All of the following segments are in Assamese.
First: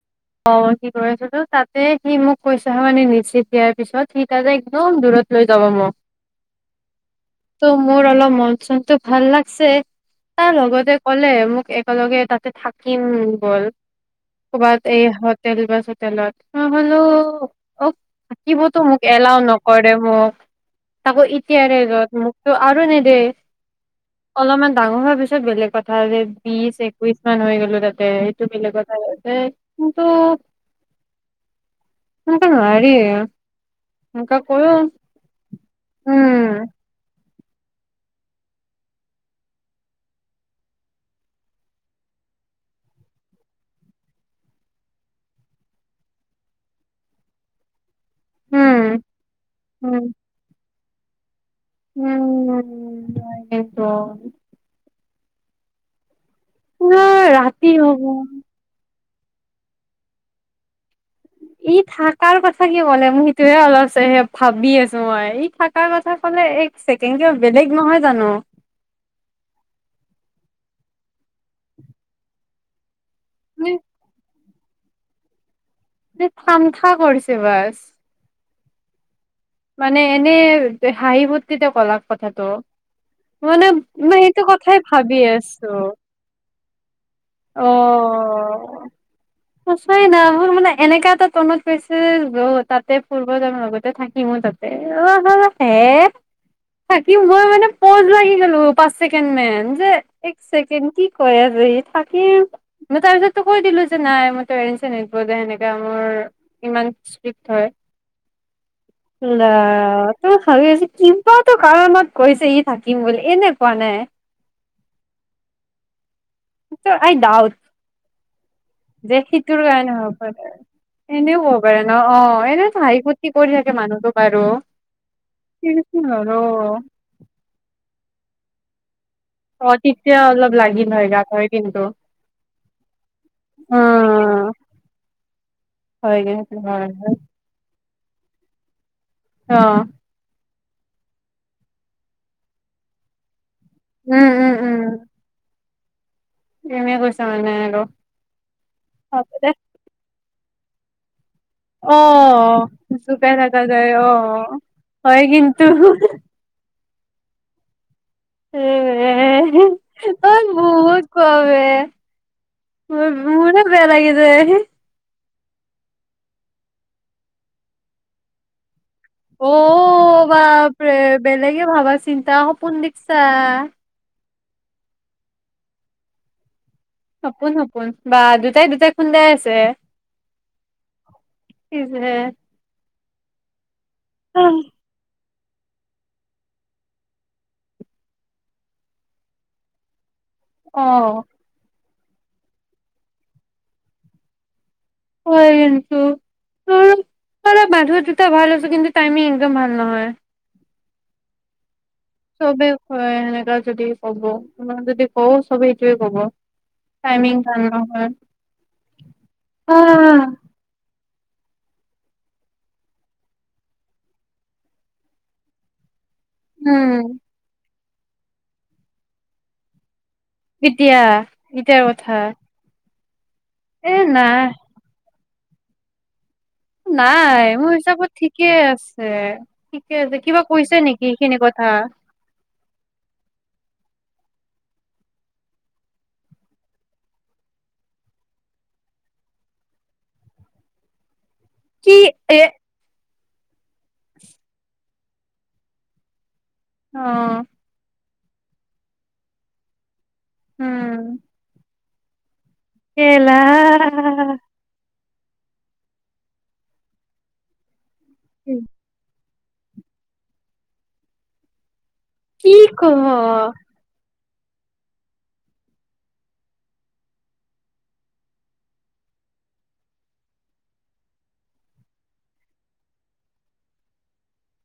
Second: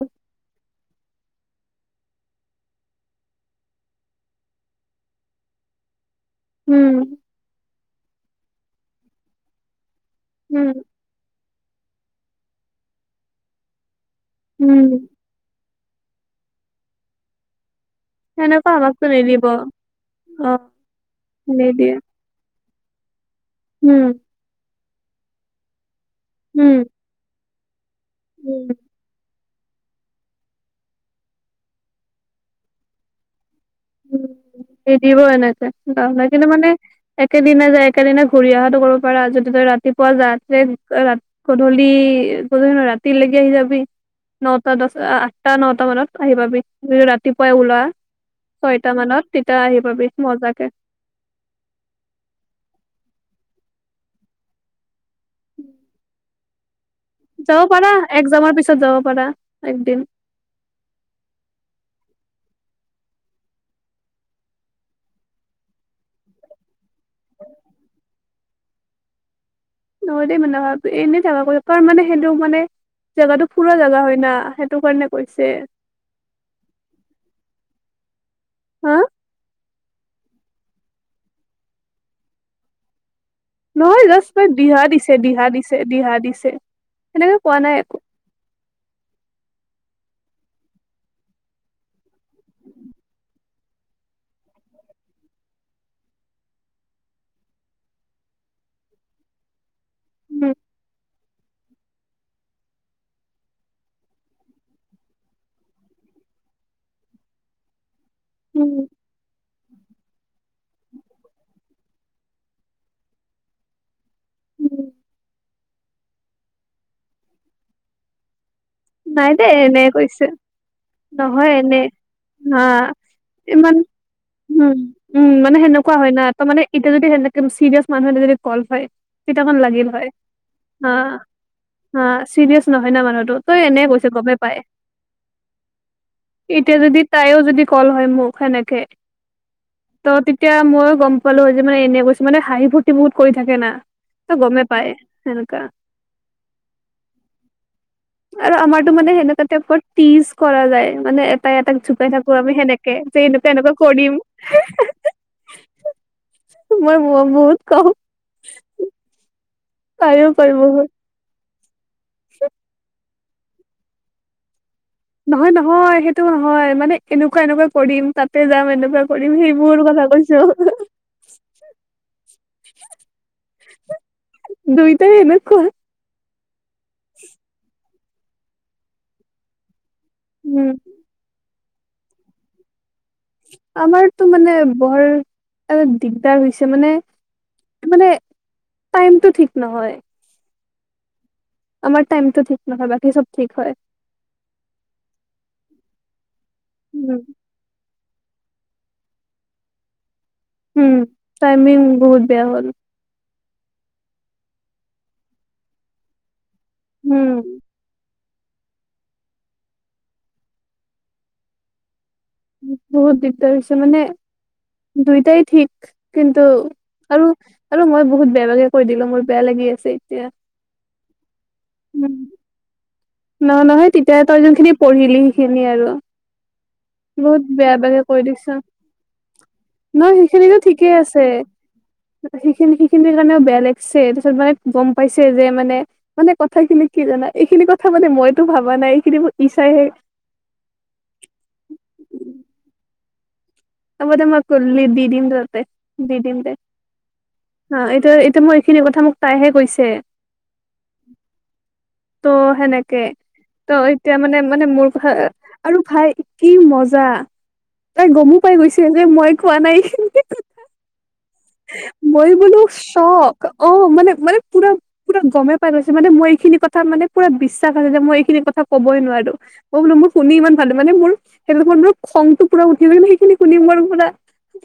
অ'। অ', কি কৰিছো তই? তাতে সি মোক কৈছে হা মানে নিশ্চে দিয়াৰ পিছত সি তাতে একদম দূৰত লৈ যাব মোক। উম। ত' মোৰ অলপ মন চনটো ভাল লাগছে। তাৰ উম, লগতে ক'লে মোক একেলগে তাতে থাকিম ব'ল। কবাত উম, এই হোটেল বাচত [unintelligible] অ সেনেকুৱা থাকিবতো মোক আমাকতো এলাও নিদিব নকৰে মোক অ', তাকৌ এতিয়াৰে নিদিয়ে য'ত মোকতো আৰু নিদেয়ে উম, অলপমান। ডাঙৰ হোৱাৰ পিছত বেলেগ কথা। ধৰা বিছ উম, একৈশমান হৈ গ'লে। [unintelligible] সেইটো উম, বেলেগ কথাই আছে। কিন্তু সেনেকে নোৱাৰি। উম সেনেকে কৰো নিদিব এনেকে, লাভ নাই কিন্তু উম মানে। একেদিনাই যাই একেদিনাই ঘূৰি অহাটো কৰিব পাৰা, যদি তই ৰাতিপুৱা যোৱা তে, গধূলি গধূলি নহয় ৰাতিলৈকে আহি যাবি, নটা দহটা আঠটা নটা মানত আহি পাবি যদি ৰাতিপুৱাই উলোৱা। ছয়টা উম, মানত তেতিয়া আহিব পাবি মজাকে। উম উম তাকেটো। নাই, যাব ৰাতি পাৰা হ'ব। একজাম পিছত যাব। পৰা একদিন। ই থকাৰ কথা কিয় ক'লে মোৰ সেইটোহে অলপ ভাবি আছোঁ মই ই থকাৰ কথা ক'লে এক ছেকেণ্ড কিবা বেলেগ নহয় জানো। নহয় দেই মানে এনে থকাত কৈ তাৰ মানে সেইটো মানে। জেগাটো ফুৰাৰ মানে জেগা হয় নাহ। সেইটো কাৰণে কৈছে। থামঠা কৰিছে বাছ। হা। মানে এনে হাঁহি-ফূৰ্তিতে ক'লাক কথাটো। মানে নহয় মই যাষ্ট সেইটো তাই কথাই দিহা দিছে ভাবি দিহা আছো দিছে দিহা দিছে। সেনেকে কোৱা নাই একো। অ'। সঁচাই না মোৰ মানে এনেকা এটা তনত কৈছে ৰ তাতে ফুৰ্বা যাম লগতে থাকিমো তাতে অহ হে থাকিম মই মানে পজ লাগি গলো পাঁচ ছেকেণ্ডমান যে। এক উম ছেকেণ্ড কি। কৈ আছে সি। থাকিম তাৰ পিছত কৈ দিলোঁ যে নাই মই প্ৰেৰেনছয়ে নিদিবযে সেনেকা মোৰ ইমান স্ত্ৰীক হয়। উম অ। [unintelligible] ভাবি আছোঁ কিবাটো কাৰণত কৈছে সি থাকিম বুলি এনে কোৱা নাই। উম আই ডাউট। যে নাই দে সিটোৰ এনে কাৰণে হ'ব কৈছে। পাৰে ক'ল এনেও হয় হ'ব পাৰে ন অ এনে হাঁহি ফূৰ্তি কৰি থাকে মানুহটো বাৰু কৃষ্ণ হৰো কেইটামান অ লাগিল হয় তেতিয়া অলপ হা লাগিল হয় গাত হয় কিন্তু হা চিৰিয়াচ নহয় নহ মানুহটো।। অ এনে কৈছে গমেই পায়, হয় এতিয়া হয় যদি হয় তাইও যদি। ক'ল হয় মোক সেনেকে। অহ। ত' তেতিয়া মই গম পালোঁ হয় যে মানে এনে কৈছে হাঁহি-ফুৰ্তি বহুত কৰি থাকে। থাকে না, উম ত গমেই পায়, সেনেকুৱা। এনে কৈছা মানে আৰু। আৰু আমাৰটো মানে হ'ব সেনেকুৱা দে। টাইপৰ তিজ কৰা যায় মানে এটাই এটাক জোকাই থাকো আমি অ', সেনেকে যে জোকাই এনেকুৱা থাকা এনেকুৱা যায়, কৰিম। অ', হয় কিন্ত। মই ব ব বহুত কম। [unintelligible] তাইও পাৰি চোন তইৱে। [unintelligible] মোৰহে বেয়া লাগি‌ যায় নহয়-নহয়, সেইটো নহয় মানে এনেকুৱা-এনেকুৱা কৰিম, তাতে যাম, এনেকুৱা। কৰিম সেইবোৰ কথা অ', কৈছো বাপৰে বেলেগে ভাবা চিন্তা সপোন দিকচা। দুইটাই এনেকোৱা। সপোন-সপোন। বা দুটাই-দুটাই খুন্দাই আছে উম। কি যে। আমাৰতো মানে বৰ অলপ দিগদাৰ হৈছে মানে, মানে টাইমতটো ঠিক নহয়। অ'। আমাৰ টাইমটো ঠিক নহয়, বাকী চব ঠিক হয়। [unintelligible] কিমান দুই‌ দুটা বঢ়াই লৈ লৈছ কিন্তু টাইমিং একদম ভাল নহয়। উম, টাইমিং। বহুত বেয়া হ'ল। চবেই থই এনেকা যদি কব, তোমাক যদি কওঁ ছবেই এইটোৱেই কব। উম, টাইমিং ভাল নহয়। অ', আহ। বহুত দিগদাৰ হৈছে মানে, দুইটাই ঠিক কিন্তু, উম আৰু আৰু মই বহুত বেয়া বেয়াকৈ দিলোঁ মোৰ বেয়া লাগি আছে এতিয়া। ইতিয়া কেতিয়াৰ‌ কথা? এ নহয়-নহয়, তেতিয়া নাই তই যোনখিনি পঢ়িলি। খিনি আৰু বহুত নাই মোৰ বেয়া বেয়াকে হিচাপত কৈ ঠিকে দিচে, আছে ঠিকে নহয় আছে কিবা সেইখিনিটো কৈছে ঠিকেই নেকি আছে, এইখিনি কথা সেইখিনি- সেইখিনিৰ কাৰণেও বেয়া লা ছে', তাৰপিছত মানে গম পাইছে যে', মানে, মানে কথাখিনি কি জানা, এইখিনি কথা মানে মইতো ভাবা নাই এইখিনি ইছাইহে কি এ', হবদে মই ', কল্লি দি', - দিম- দে তাতে, দি-দিম দে। অ অ, 'এইটো আৰু তোমাৰ এইখিনি কথা মোক তাইহে কৈছে। উম ত', সেনেকে, এলা ত', এতিয়া মানে, মানে মোক হা, আৰু ভাই কি মজা, তাই গ তাই গৈছে যে মই খোৱা নাই, মইয়ো কি বোলো ক স্বক অ', মানে- মানে পুৰা, পুৰা গমে পাই গৈছো, মানে মই এইখিনি কথা মানে পুৰা বিশ্বাস আছে যে, মই এইখিনি কথা কবই নোৱাৰো, মই বোলো মোৰ শুনি ইমান ভাল, মানে মোৰ সেইদিনাখন টো খংতটো পুৰা উঠি গ' ল মানে সেইখিনি শুনি মোৰ পুৰা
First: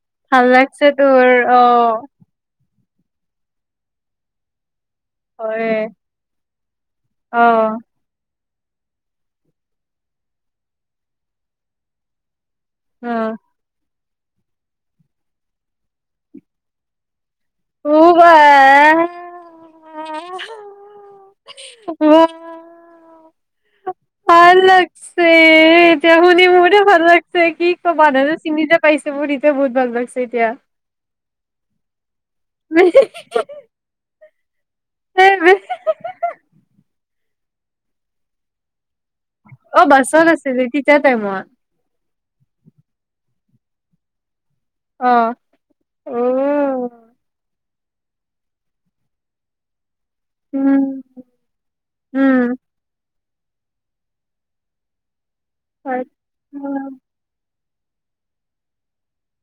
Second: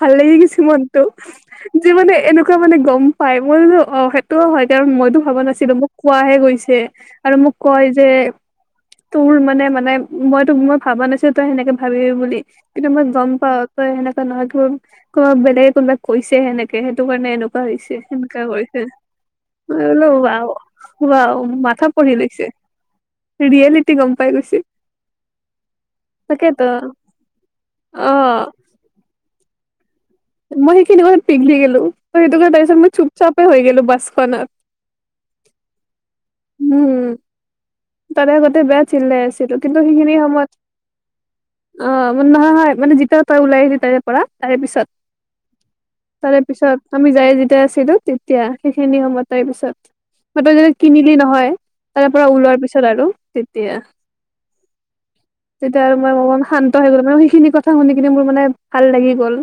ভাল -লাগি গেছে লাগছে মনটো, তোৰ অ যে', মানে এনেকুৱা মানে গম পাই মোৰ আৰু অ, ' সেইটোও হয় কাৰণ, মইতো ভাবা হয় নাছিলো মোক কোৱাহে গৈছে, আৰু অ মোক কয় যে তোৰ মানে-মানে, মই তো', মই ভাবা নাছিলো তই, হেনেকে ভাবিবি বুলি। কিন্তু মই অ গম পা ত', হেনেকা নহয়, ধৰ কোনোবা বেলেগে কোনোবা কৈছে হেনেকে সেইটো কাৰণে এনেকুৱা পঢ়িছে, উ বা সেনেকা কৈছে, মই বোলো ৱাৱ-ৱাৱ মাথা পঢ়ি বাহ, লৈছে। ৰিয়েলিটি গম পাই ভাল গৈছে লাগছে, এতিয়া শুনি তাকেতো মোৰো ভাল লাগছে, কি ক'বা অ দাদা ছিঙি দিয়ক পাইছে, মোৰ এতিয়া বহুত ভাল পাইছে মই সেইখিনি সমত পিঘলি গেলো, ত সেইটো কাৰণে তাৰ পিছত মই চুপচাপে হৈ গেলো বাছখনত। হুম, তাৰে আগতে বে চিল্লাই আছিলো, কিন্তু অ সেইখিনি বাছত সময়ত, আছিলি তেতিয়া টাইমত অ। নহয় হয়, মানে যেতিয়া তই ওলাই আহিলি তাৰে পৰা তাৰে পিছত, অ অ তাৰে পিছত আমি যায় যেতিয়া হিলো তেতিয়া, সেইখিনি সময়ত তাই পিছত [unintelligible] উম কিনিলি ন হয়, তাৰ পৰা উম ওলোৱাৰ পিছত আৰু। তেতিয়া। তেতিয়া আৰু হয় মই বহুত অ, শান্ত হৈ গলো, মানে সেইখিনি কথ কথা শুনি কিনে মোৰ মানে ভাল লাগি গ'ল।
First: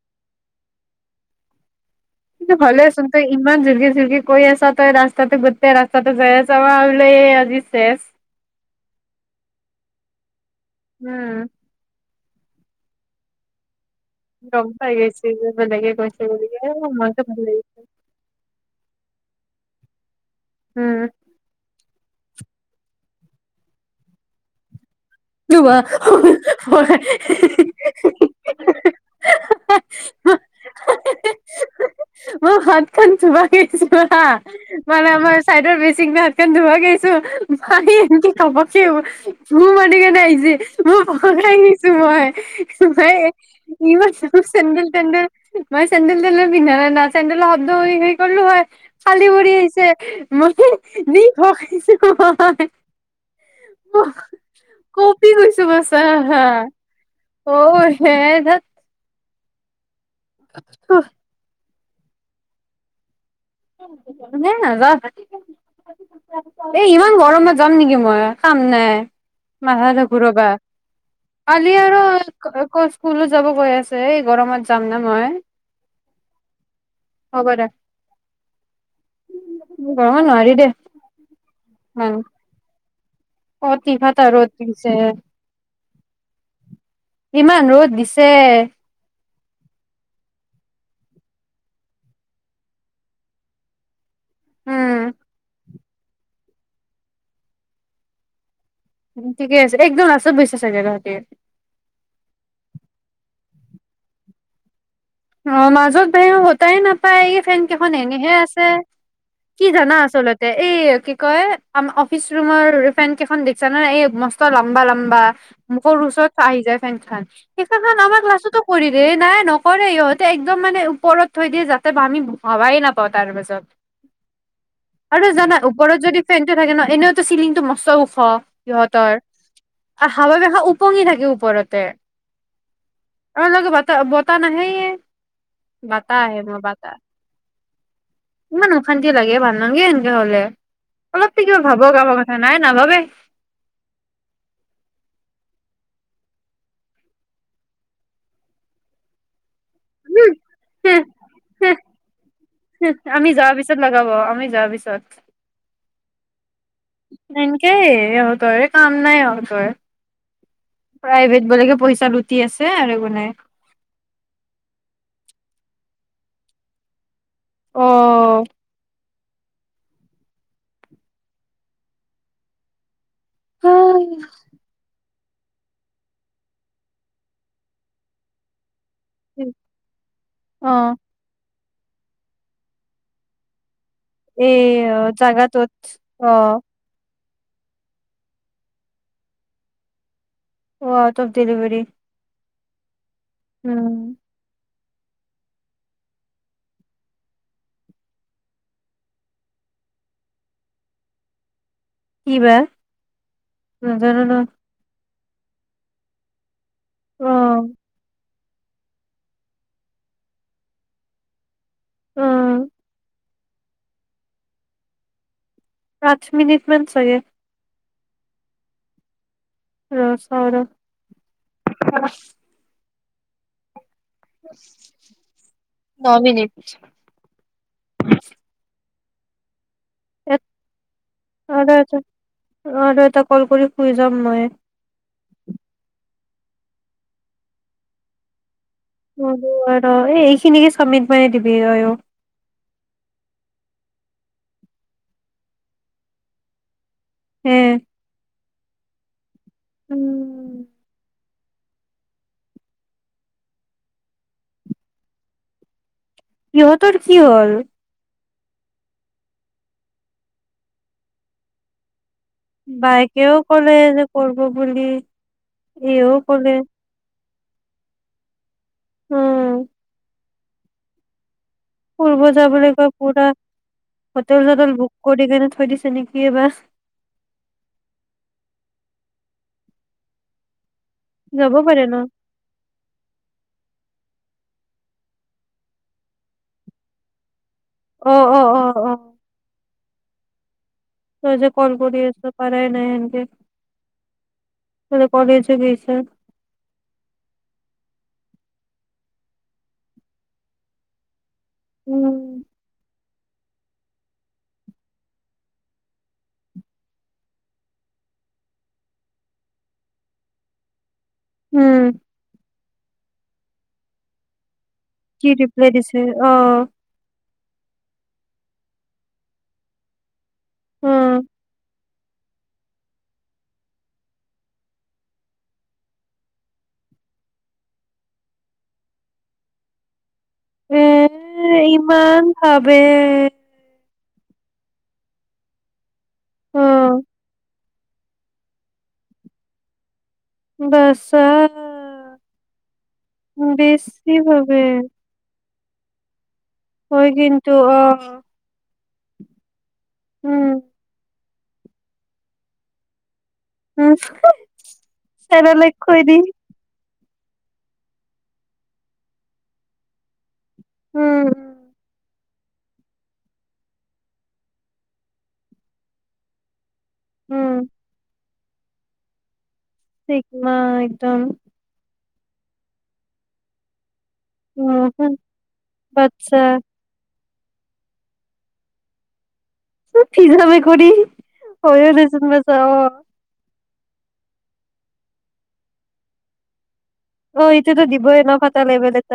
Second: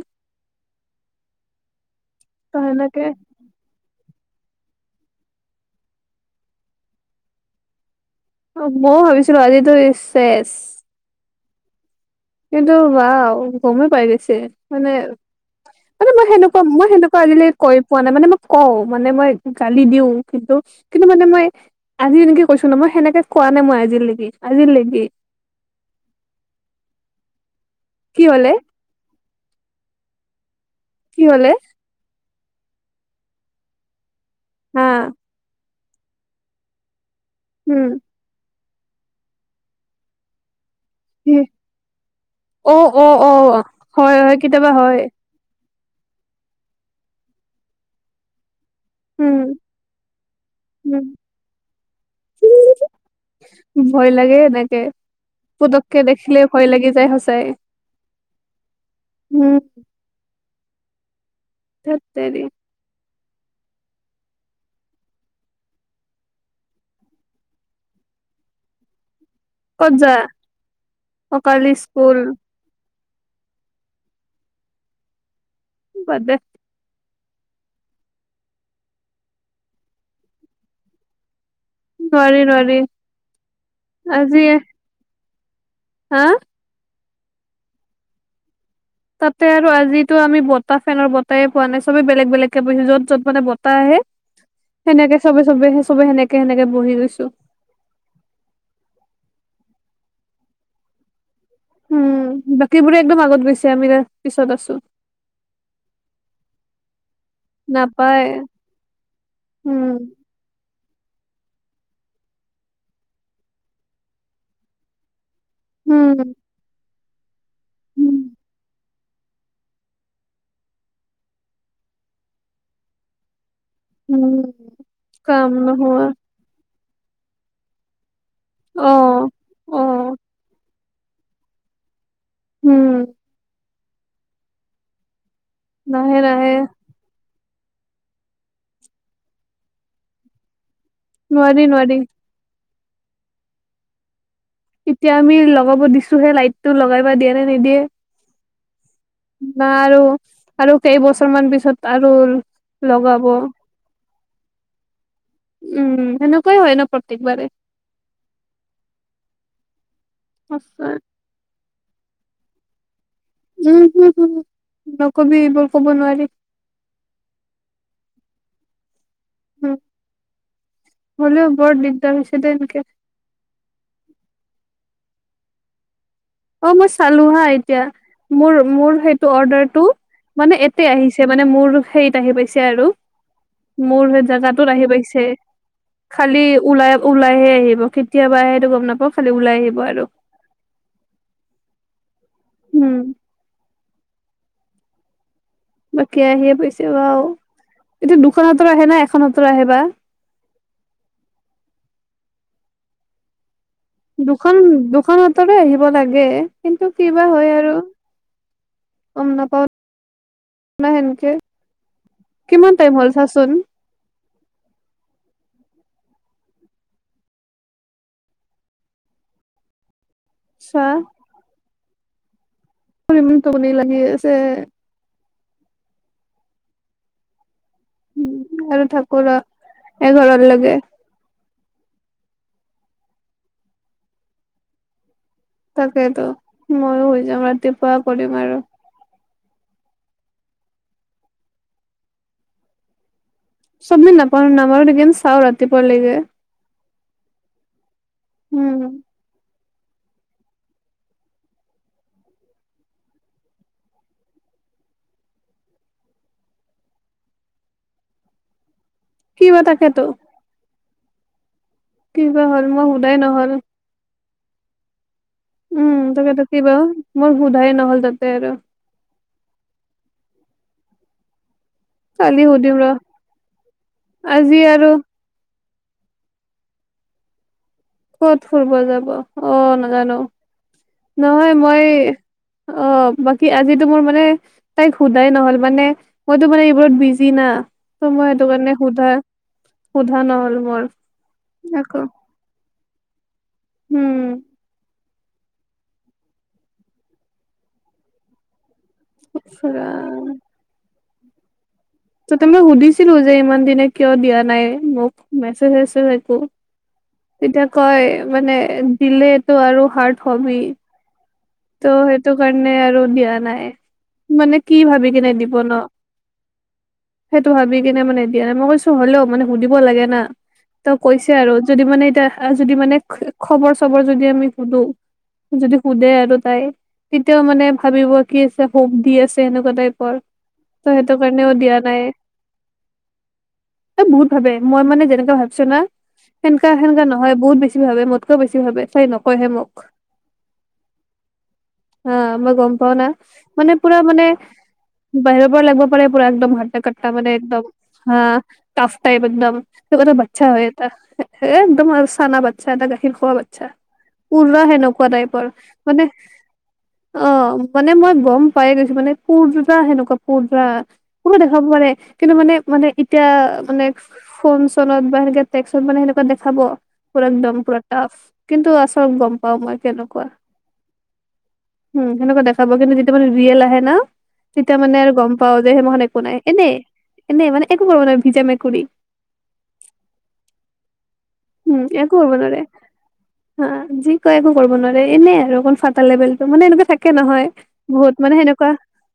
ত কিন্তু সেনেকে হ'লেচোন তই ইমান জুৰকে জুৰকে কৈ আছ। ৰাস্তাতে গোতে ৰাস্তাতে যায় আছা আজি চেছ। অ ময়ো ভাবিছিলো আজিতো চেছ উম। কিন্তু ৱাও। পাই গৈছে গম মানে পাই গৈছো যে বেলেগে মানে কৈছে মই বুলি সেনেকুৱা এ মই সেনেকুৱা মনটো ভাল আজিলৈ লাগিছে কৈ পোৱা নাই মানে মই কওঁ। মানে মই গালি দিওঁ। কিন্তু উম কিন্তু মানে মই। আজি এনেকে কৈছো ন মই সেনেকে কোৱা নাই মই আজিলেকে আজিলেকে। যোৱা। কি হলে? কি হলে? মই হাত খন ধুবা গেচীলো হা। হা মানে আমাৰ চাইডৰ হাত খন ধোৱা গৈছে ভাই উম এনেকে খাব। [unintelligible] কে ন আহ যে মই ভয় খাই গৈইছো অ অ অ হয় হয় মই কেতিয়াবা চেন্দেল হয় তেন্দেল। মই চেণ্ডেল তেণ্ডেল পিন্ধা নাই না চেণ্ডেলৰ শব্দ হেৰিলো হয় খালি উম ভৰি আহিছে মই উম নি খাইছে ভয় মই লাগে এনেকে কপি কৈছোঁ পুতককে মছা দেখিলে হা ভয় লাগি যায় সঁচাই অ সে ধেত। উম আহ। ধেত তেৰী। নাই নাযাম এ ইমান গৰমত যাম নেকি মই কাম নাই। মাঠা ক'ত চাথা যা ঘুৰাবা অকালি কালি আৰু স্কুল কৈ হুলো যাব কৈ আছে এই গৰমত যাম নে মই। বাদ দে। হ'ব দে। গৰমত নোৱাৰি দে। নোৱাৰি নোৱাৰি। কতি ফাতা আজি ৰদ দিছে। হা। ইমান ৰ'দ দিছে। তাতে আৰু আজিতো আমি বতাহ ফেনৰ বতাহ এ পোৱা নাই চবে বেলেগ বেলেগকে বহিছে য'ত য'ত মানে বতাহ আহে। সেনেকে উম চবে চবে। চবে সেনেকে সেনেকে বহি গৈছো ঠিকে আছে একদম লাষ্টত‌ বহিছে চাগে তহতিঁয়ে উম বাকীবোৰে একদম আগত গৈছে আমিকেইটা পিছত আছো। অ মাজত বহে বতাহ নাপায় এই ফেন কেইখন নাপায় এনেহে আছে কি জানা উম আচলতে এই কি কয় আ অফিচ ৰুমৰ ফেন কেইখন দেখছা ন এই মস্ত লম্বা লম্বা মুখৰ‌ ওচৰত উম আহি যায় থেংকছ সাৰ ইনষ্টগ্ৰম উম আমাৰ ক্লাচতো কৰি দে নাই নকৰে সিহঁত তাই একদম মানে ওপৰত থৈ দিয়ে যাতে আমি হাৱাই নাপাওঁ তাৰ পাছত উম আৰু কাম জানা ওপৰত নোহোৱা যদি ফেনতটো থাকে ন এনেওতো চিলিং টো মস্ত ওখ অ সিহঁতৰ অ হাৱা দেখা পঙি থাকে ওপৰতে উম আ আ ত বতাহ‌ নাহেয়ে নাহে বতাহ আহিব নাহে বতাহ ইমান অশান্তি লাগে ভাল নগে সেনকে হলে অলপটো কিবা নোৱাৰি নোৱাৰি ভাবক আমাৰ কথা নাই নাভাৱেই এতিয়া আমি লগাব দিছোহে লাইটটো লগাইবা দিয়ে নে নিদিয়ে বা আৰু আৰু কেইবছৰ মান পিছত আৰু লগাব আমি যোৱাৰ পিছত লগাব আমি যোৱাৰ পিছত উম সেনম তেনকে সিহঁতৰে কাম নাই আৰু তই সঁচা প্ৰাইভেট বোলেকে পইচা লুটি আছে আৰু একো নাই উম হুম হুম নকবি এইবোৰ ক'ব নোৱাৰি অ উ হলেও বৰ দিগদাৰ হৈছে‌ দে এনেকে উম অ মই চালো হা এতিয়া মোৰ মোৰ সেইটো অৰ্ডাৰটো মানে অ এতে আহিছে মানে মোৰ ও সেইত আহি পাইছে আৰু মোৰ সেই এই জোগাতোত আহি পাইছে জাগাটোত অ খালি ওলাই ওলাইহে আহিব কেতিয়াবা আহে সেইটো গম নাপাওঁ খালি ওলাই আহিব আৰু অ আউট অফ ডেলিভেৰি উম। উম। বাকী আহিয়ে পাইছে বাউ, এতিয়া দুখন হতৰ আহে ন এখন হাতৰ আহে বা? কিবা নাজানো ন দোখন, দোখনত তৰে আহিব লাগে। কিন্তু কি বা অ হয় আৰু। গমনা-প-নাহেনকে, অ কিমান টাইম হ'ল চাচোন। পাঁচ মিনিটমান চাগে। ৰ'চ ছা [unintelligible] ইমানটোপনি লাগি আছে [unintelligible] ন মিনট। [unintelligible] এঘৰৰলৈকে। আৰু এটা, আৰু এটা কল কৰি শুই যাম মই। তাকেইতো, ময়ো শুই যাম ৰাতিপুৱা কৰিম আৰু। হ'ব আৰু এইখিনিকে চাবমিট মাৰি দিবি আৰু। চাবমিট নাপাওঁ-নামাৰো নেকি চাওঁ ৰাতিপুৱালৈকে। হে। উম। উম। ইহঁতৰ কি হ'ল? কি বা থাকে তো। মই সোধাই বাইকেও ক'লে যে কৰব বুলি। ইও ক'লে [unintelligible] মই সোধাই নহ'ল তাতে আৰু। উম। ফূৰ্ব কালি যাবলৈ সুধিম ৰ গৈ পুৰা, হোটেল আজি চোটেল আৰু বুক কৰি কেনে থৈ দিছ তেনেকে বাচ ক'ত ফূৰব যাব, অ', নাজানো। যাব নহয় পাৰে মই, ন অ', বাকী আজিতো মোৰ মানে তাইক সোধাই নহল, মানে মইতো মানে এইবোৰত বিজি না। অ ত' মই অ অ এইটোকৰণে অ সুধা সোধা নহ'ল মোৰ। তই যে কল আকৌ কৰি আছ পাৰে নাই এনকে উম [unintelligible] কলেজো গৈছে উফ ৰাম ত উম তুমি সুধিছ যে ইমান দিনে কিয় দিয়া নাই মোক মেচেজ চেছেজ একো তেতিয়া কয় মানে দিলেটো আৰু হাৰ্ড হবি উম তো সেইটো কাৰণে আৰু দিয়া নাই মানে কি ভাবি কি কিনে দিব ৰিপ্লাই ন দিছে অ সেইটো ভাবি কিনে মানে দিয়া আ মই কৈছো হলেও মানে সুধিব লাগে না ত উম কৈছে আৰু যদি মানে এতিয়া আ যদি মানে খ খবৰ চবৰ যদি আমি সুধো যদি সোধে আৰু আই তেতিয়াও মানে ভাবিব কি আছে হোপ দি আছে সেনেকুৱা টাইপৰ এ ত' সেইটো কাৰণেও দিয়া নাই ইমান ভাবে এ বহুত ভাবে মই মানে যেনেকুৱা ভাবিছো না অ সেনকা সেনকা নহয় বহুত বেছি ভাবে মোতকেও বেছি ভাবে চাই নকয়হে মোক বাছ অ মই গম পাও না মানে পুৰা বেছি মানে ভাবে বাহিৰত লাগব পাৰে পুৰা একদম [unintelligible] কটটা হয় মানে কিন্তু একদম অ হা টফটাইপ একদম [unintelligible] বচ্ছা হয়টা এ একদম আৰু চানা বাচ্ছা এটা গাখীৰ খোৱা বাত আচ্ছা পুৰা হেনকাতাইপৰ মানে অ মানে মই গম পাই গৈছো মানে কোৰ জোতা হেনেকুৱা পোৰা পোৱা দেখাব পাৰে কিন্তু মানে মানে এতিয়া মানে ফোন চনত বা সেনে টেকসত মানে সেনেকুৱা দেখাব পুৰন্দম পুৰা তাফ কিন্তু আচল গম ব মই কেনেকুৱা ত উম সেনেকুৱা দেখাব কিন্তু যেতিয়া মানে ৰিয়েল আহে না তেতিয়া মানে আৰু উম গম পাও যে সেই মখন একো নাই বাচ্ছা এনে এনেই একো কৰিব নোৱাৰা ভিজা মেকুৰী। উফ! Video recording! [unintelligible] হুম, যি কয় একো কৰিব নোৱাৰে এনেই, আৰু অকণ ফাটা লেভেলটো মানে এনেকুৱাই থাকে। নহয় আও, এইটোতটো দিব বহুত মানে সেনেকুৱা এনেইও [unintelligible]